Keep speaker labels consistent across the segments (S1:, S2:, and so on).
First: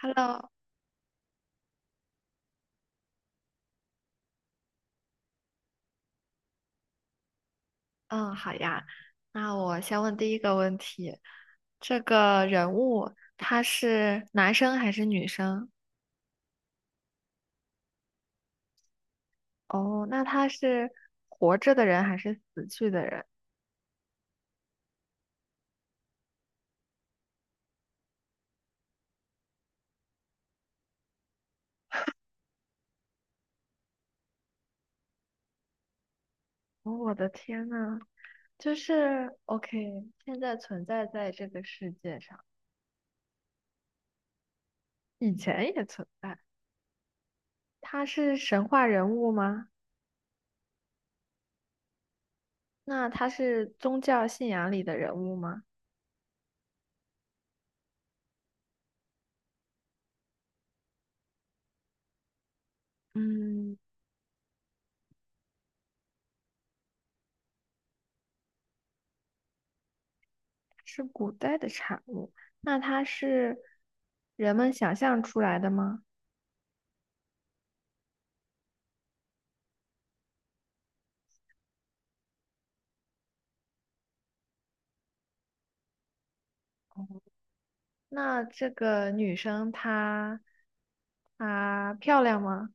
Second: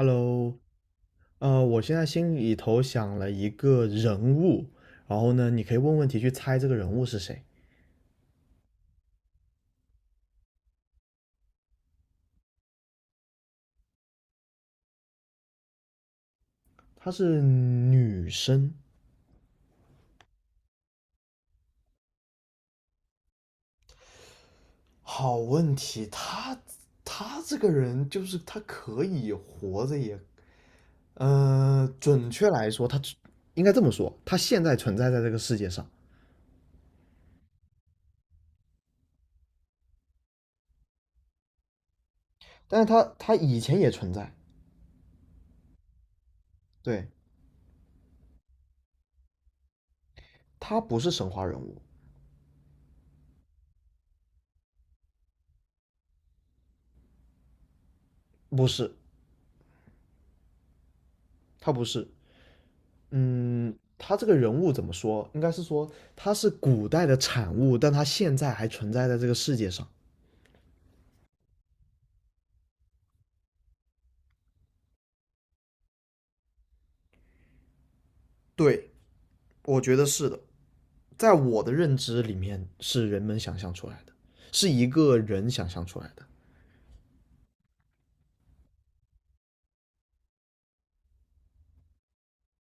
S1: Hello，
S2: 我现在心里头想了一个人物，然后呢，你可以问问题去猜这个人物是谁。
S1: 嗯，好呀。那我先问第一个问题，这个人物他是男生还是女生？
S2: 她是女生。
S1: 哦，那他是活着的人还是死去的人？
S2: 好问题。他这个人就是他可以活着也，呃，准，准确来说，她应该这么说，她现在存在在这个世界上，
S1: 哦，我的天呐，就是 OK,现在存在在这个世界上，
S2: 但是她以前也存在。
S1: 以前也存在。
S2: 对，
S1: 他是神话人物吗？
S2: 她不是神话人物。
S1: 那他是宗教信仰里的人物吗？
S2: 不是，她不是。嗯，
S1: 嗯，
S2: 他这个人物怎么说？应该是说他是古代的产物，但他现在还存在在这个世界上。
S1: 是古代的产物，那它是人们想象出来的吗？
S2: 对，我觉得是的。在我的认知里面，是人们想象出来的，是一个人想象出来的。
S1: 那这个女生她漂亮吗？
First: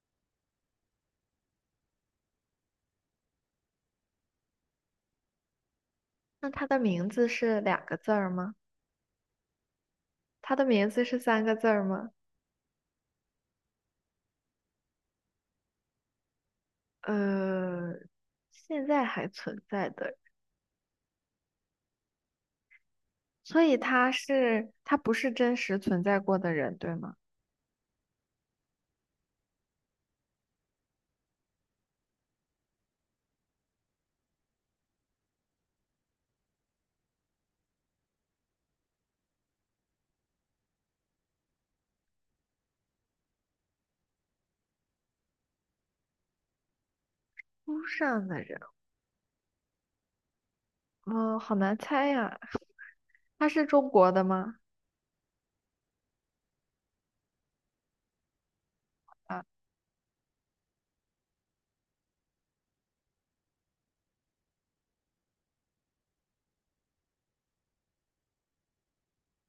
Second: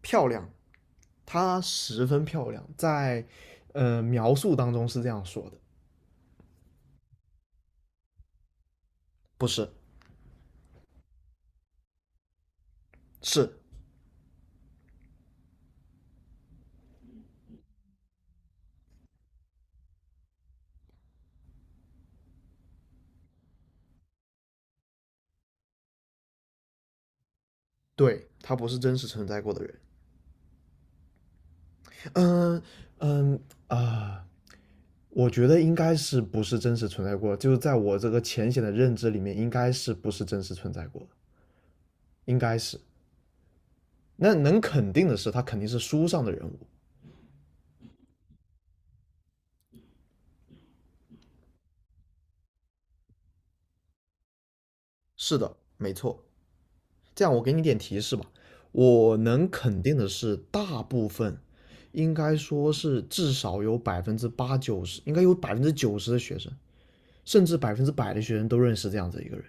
S2: 漂亮，她十分漂亮。在描述当中是这样说的。
S1: 那她的名字是两个字儿吗？
S2: 不是。
S1: 她的名字是三个字儿吗？
S2: 是。
S1: 呃，现在还存在的，所以她不是真实存在过的人，对吗？
S2: 对，她不是真实存在过的人。嗯嗯啊。呃我觉得应该是不是真实存在过，就是在我这个浅显的认知里面，应该是不是真实存在过，应该是。那能肯定的是，他肯定是书上的人物。
S1: 书上的人，哦，好难猜呀。她是中国的吗？
S2: 是的，没错。这样我给你点提示吧。我
S1: 啊，
S2: 能肯定的是，大部分应该说是至少有百分之八九十，应该有百分之九十的学生，甚至百分之百的学生都认识这样子一个人。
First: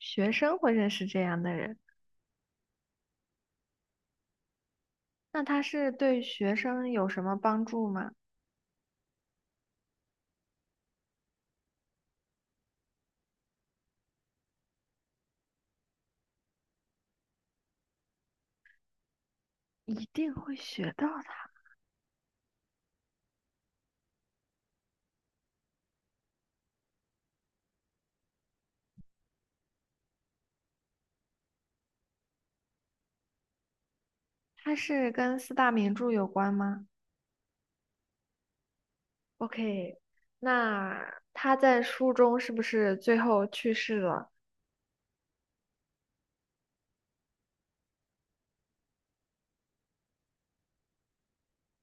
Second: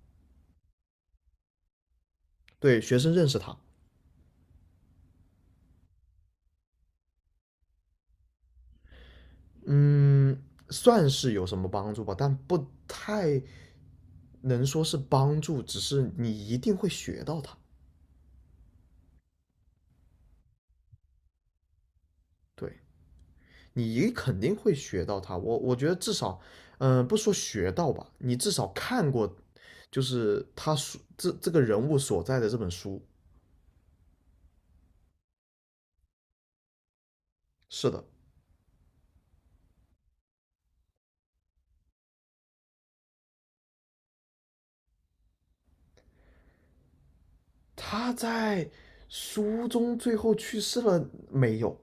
S1: 学生会认识这样的人。
S2: 对，学生认识他。
S1: 那它是对学生有什么帮助吗？
S2: 嗯，算是有什么帮助吧，但不太能说是帮助，只是你一定会学到它。
S1: 一定会学到的。
S2: 对，你肯定会学到它。我觉得至少，不说学到吧，你至少看过，就是他书这个人物所在的这本书。
S1: 它是跟四大名著有关吗
S2: 是的，
S1: ？OK,那他在书中是不是最后去世了
S2: 他在书中最后去世了没有？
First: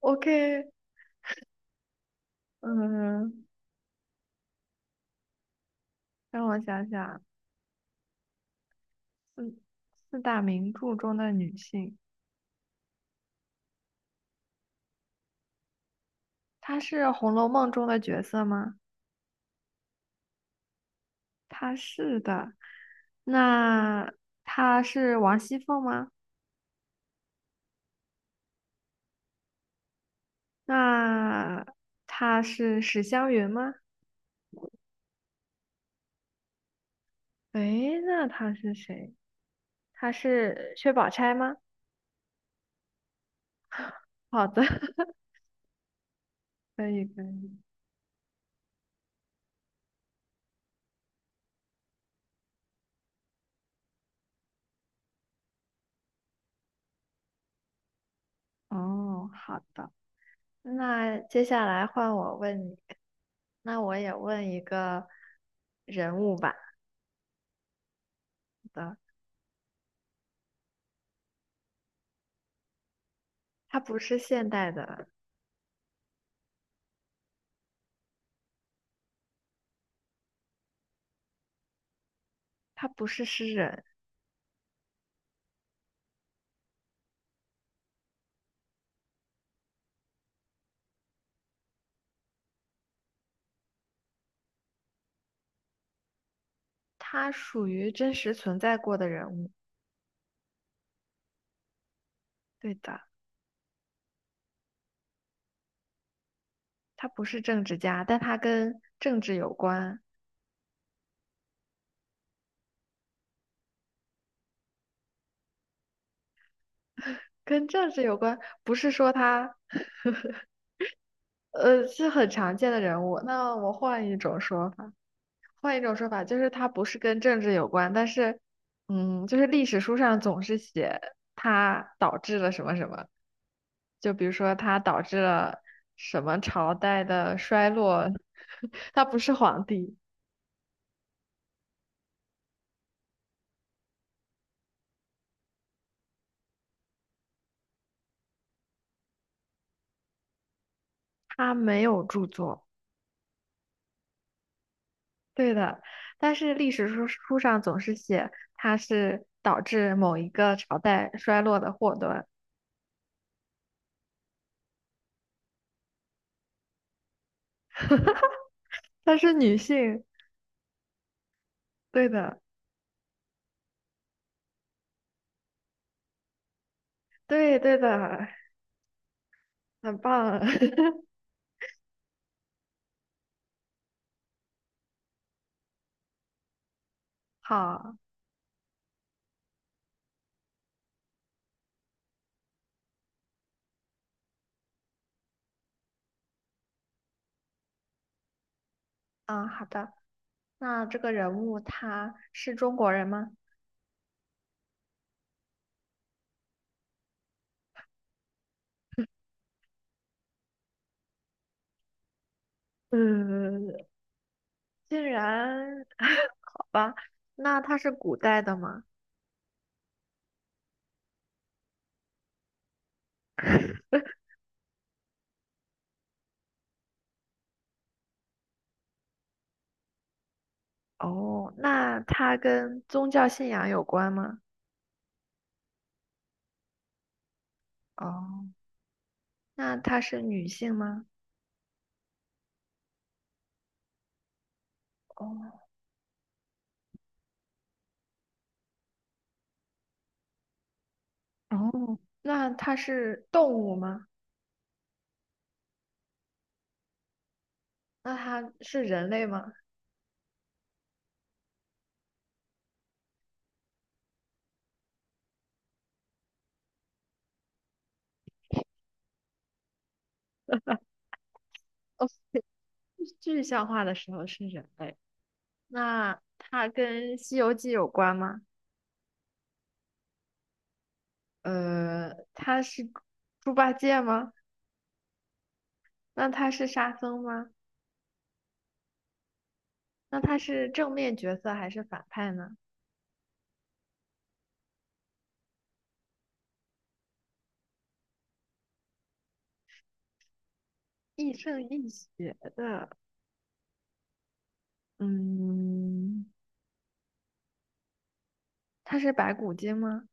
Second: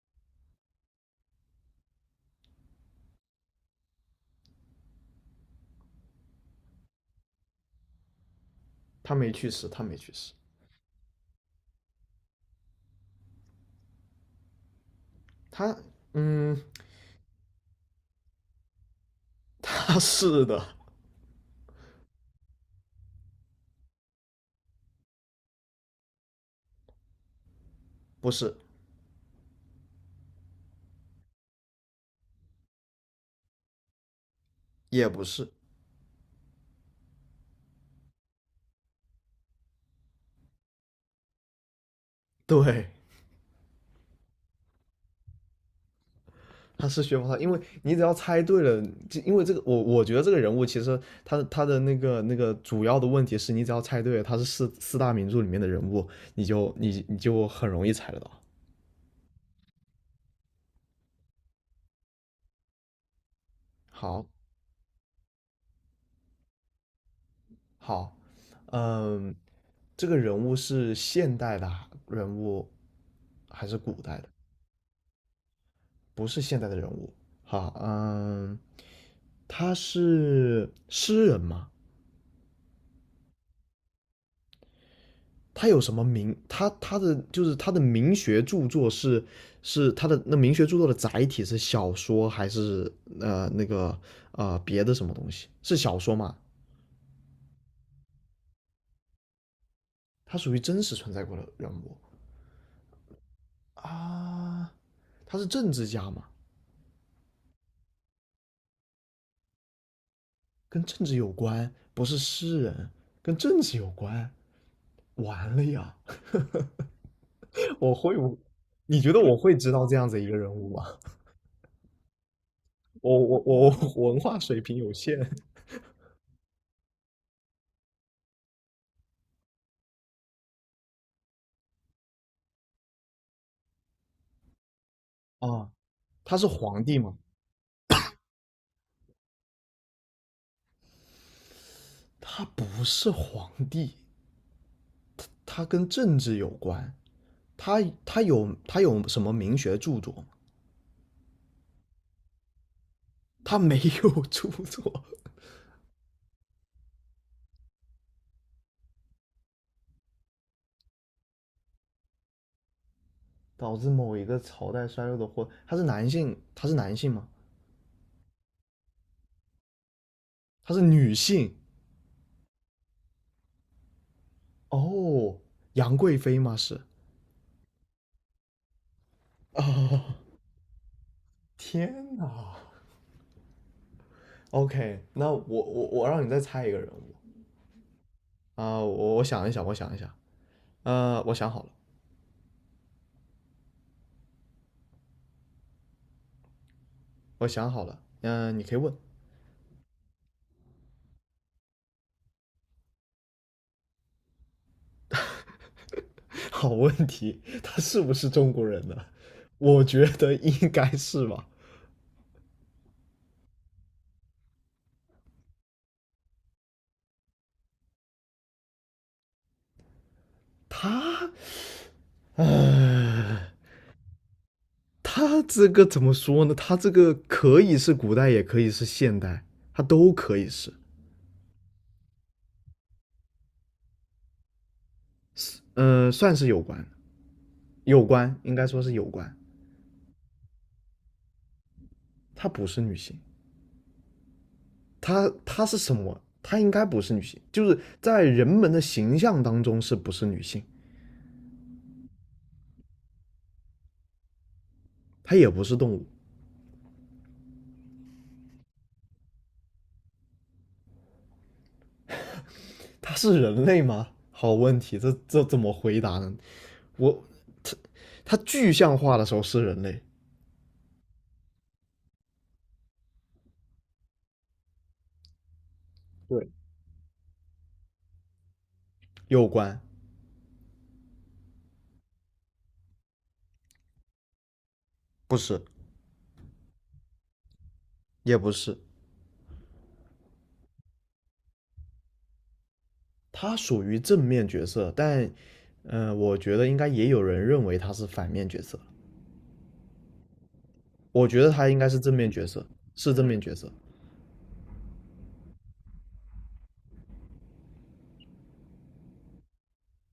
S1: ？OK,嗯，让我想想啊，
S2: 他没去
S1: 嗯，
S2: 世，他没去
S1: 四
S2: 世。
S1: 大名著中的女性，
S2: 他，嗯，
S1: 她是《红楼梦》中的角色吗？
S2: 他是的。
S1: 她是的。那她是王熙凤吗？
S2: 不是。
S1: 那她是史湘云吗？
S2: 也不是。
S1: 诶，那他是谁？他是薛宝钗吗？
S2: 对，
S1: 好的，可
S2: 他是
S1: 以
S2: 薛
S1: 可
S2: 宝钗。因
S1: 以。
S2: 为你只要猜对了，就因为这个我觉得这个人物其实他的那个主要的问题是你只要猜对了他是四大名著里面的人物，你就你就很容易猜得到。
S1: 哦，好的。那接下来换我问你，那我也
S2: 好。
S1: 问一个人物吧。好
S2: 好。
S1: 的，
S2: 嗯，这个人物是现代的人物还是
S1: 他
S2: 古
S1: 不
S2: 代
S1: 是
S2: 的？
S1: 现代的，
S2: 不是现代的人物。好。嗯，他是诗人吗？
S1: 他不是诗人，
S2: 他有什么名？他的名学著作是，是他的那名学著作的载体是小说还是呃那个别的什么东西？是小说吗？
S1: 他属于真实存在过的人物。
S2: 他属于真实存在过的人物。
S1: 对的，
S2: 啊，他是政治家吗？
S1: 他不是政治家，但他跟政治有关，
S2: 跟政治有关，不是诗人。跟政治有关。完了呀！
S1: 跟 政
S2: 我
S1: 治有
S2: 会
S1: 关，
S2: 不？
S1: 不是
S2: 你
S1: 说
S2: 觉得我
S1: 他，
S2: 会知道这样子一个人物吗？
S1: 是很常见的人
S2: 我
S1: 物。
S2: 我
S1: 那
S2: 我
S1: 我换
S2: 我
S1: 一
S2: 文化
S1: 种
S2: 水
S1: 说
S2: 平有
S1: 法。
S2: 限。
S1: 换一种说法，就是它不是跟政治有关，但是，嗯，就是历史书上总是写它导致了什么什么，就比如说它导致了
S2: 啊，
S1: 什
S2: 他
S1: 么
S2: 是
S1: 朝
S2: 皇帝
S1: 代
S2: 吗？
S1: 的衰落，他不是皇帝，
S2: 他不是皇帝，他跟政治有关。他有什么名学著作吗？
S1: 他没有著作，
S2: 他没有著作。
S1: 对的，但是历史书上总是写它是导致某一个朝代衰落的祸端，
S2: 导致某一个朝代衰落的祸。他是男性，他是男性吗？
S1: 她是女性，
S2: 他是女性？
S1: 对的，
S2: 哦，杨贵妃吗？是。
S1: 对对的，很棒，
S2: 天哪！OK，那我让你再猜一个人物。
S1: 好，
S2: 我想一想。我想好了，我想好了。你可以问。
S1: 嗯，好的。那这个人物他是中国人吗？
S2: 好问题，他是不是中国人呢？我觉得应该是吧。
S1: 嗯，竟然，好吧，那他是古代的吗？
S2: 他，唉，他这个怎么说呢？他这个可以是古代，也可以是现代，他都可以是。
S1: 哦，那他跟宗教信仰有关吗？
S2: 算是有关，有关，
S1: 哦，
S2: 应该说是有关。
S1: 那他是女性吗？
S2: 她不是女性。
S1: 哦，
S2: 她应该不是女性，就是在人们的形象当中是不是女性？
S1: 哦，那他是动物吗？
S2: 她也不是动物。
S1: 那他是人类吗？
S2: 她是人类吗？好问题，这这怎么回答呢？我，她她具象化的时候是人类。
S1: 哦，具象化的时候是人类。那
S2: 对，
S1: 他跟《西游记》有关吗？
S2: 有关。
S1: 他是猪八戒吗？
S2: 不是。
S1: 那他是沙僧吗？
S2: 也不是。
S1: 那他是正面角色还是反派呢？
S2: 他属于正面角色，但我觉得应该也有人认为他是反面角色。我
S1: 亦
S2: 觉得
S1: 正
S2: 他应
S1: 亦
S2: 该是正面
S1: 邪
S2: 角色，
S1: 的，
S2: 是正面角色。
S1: 嗯，他是白骨精吗？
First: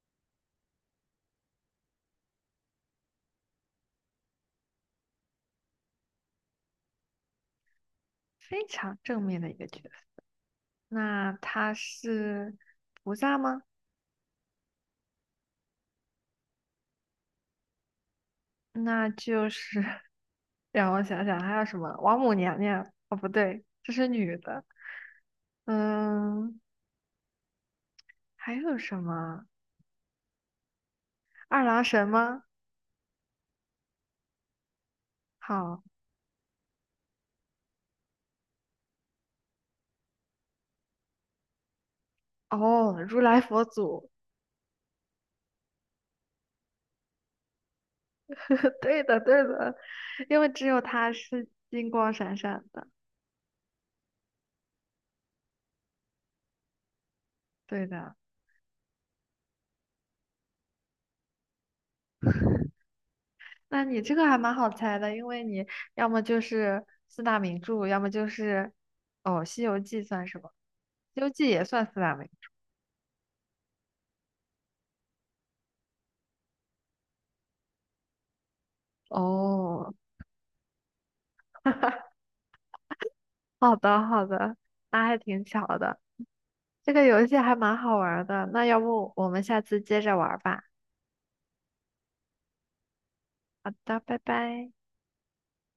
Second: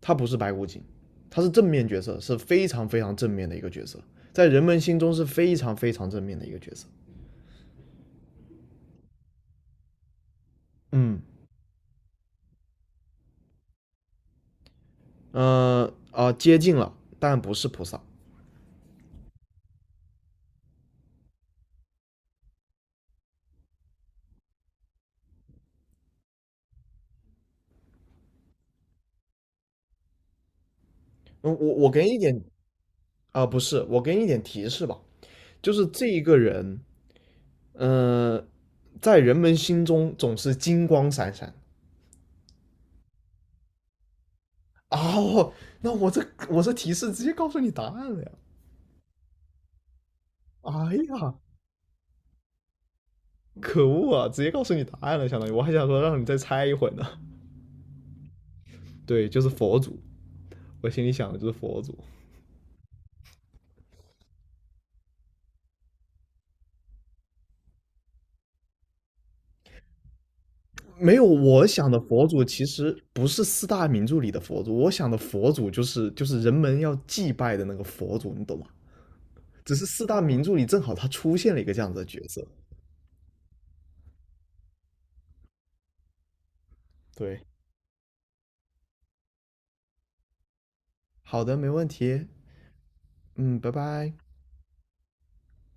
S2: 他不是白骨精。他是正面角色，是非常非常正面的一个角色，在人们心中是非常非常正面的一个角色。
S1: 非常正面的一个角色。
S2: 嗯，
S1: 那他是菩萨吗？
S2: 呃接近了，但不是菩萨。
S1: 那就是 让我想想，还有什么？王母娘娘？哦，不对，这是女的。嗯，还有什么？
S2: 嗯，
S1: 二
S2: 我
S1: 郎
S2: 我给
S1: 神
S2: 你一点。
S1: 吗？
S2: 不是，我给你一点提示吧。就
S1: 好，
S2: 是这一个人。呃，在人们心中总是金光闪闪。
S1: 哦，如来佛祖。
S2: 啊！我这提示直接告诉你答案了呀！
S1: 对的，对的，因为只
S2: 哎
S1: 有他
S2: 呀，
S1: 是金光闪闪的。
S2: 可恶啊！直接告诉你答案了，相当于我还想说让你再猜一会儿呢。
S1: 对的，
S2: 对，就是佛祖，我心里想的就是佛祖。
S1: 那你这个还蛮好猜的，因为你要么就是四大名著，要么就是哦，《西游记》算什么？
S2: 没
S1: 《西
S2: 有，
S1: 游记》也
S2: 我
S1: 算
S2: 想
S1: 四
S2: 的
S1: 大
S2: 佛
S1: 名
S2: 祖其实不是四大名著里的佛祖，我想的佛祖就是人们要祭拜的那个佛祖，你懂吗？
S1: 著。
S2: 只是
S1: 哦，
S2: 四大名著里正好他出现了一个这样子的 角色。
S1: 好的好的，那还挺巧的。这个游戏
S2: 对，
S1: 还蛮好玩儿的，那要不我们下次接着玩儿吧？
S2: 好的，没问题。嗯，
S1: 好
S2: 拜
S1: 的，
S2: 拜。
S1: 拜拜。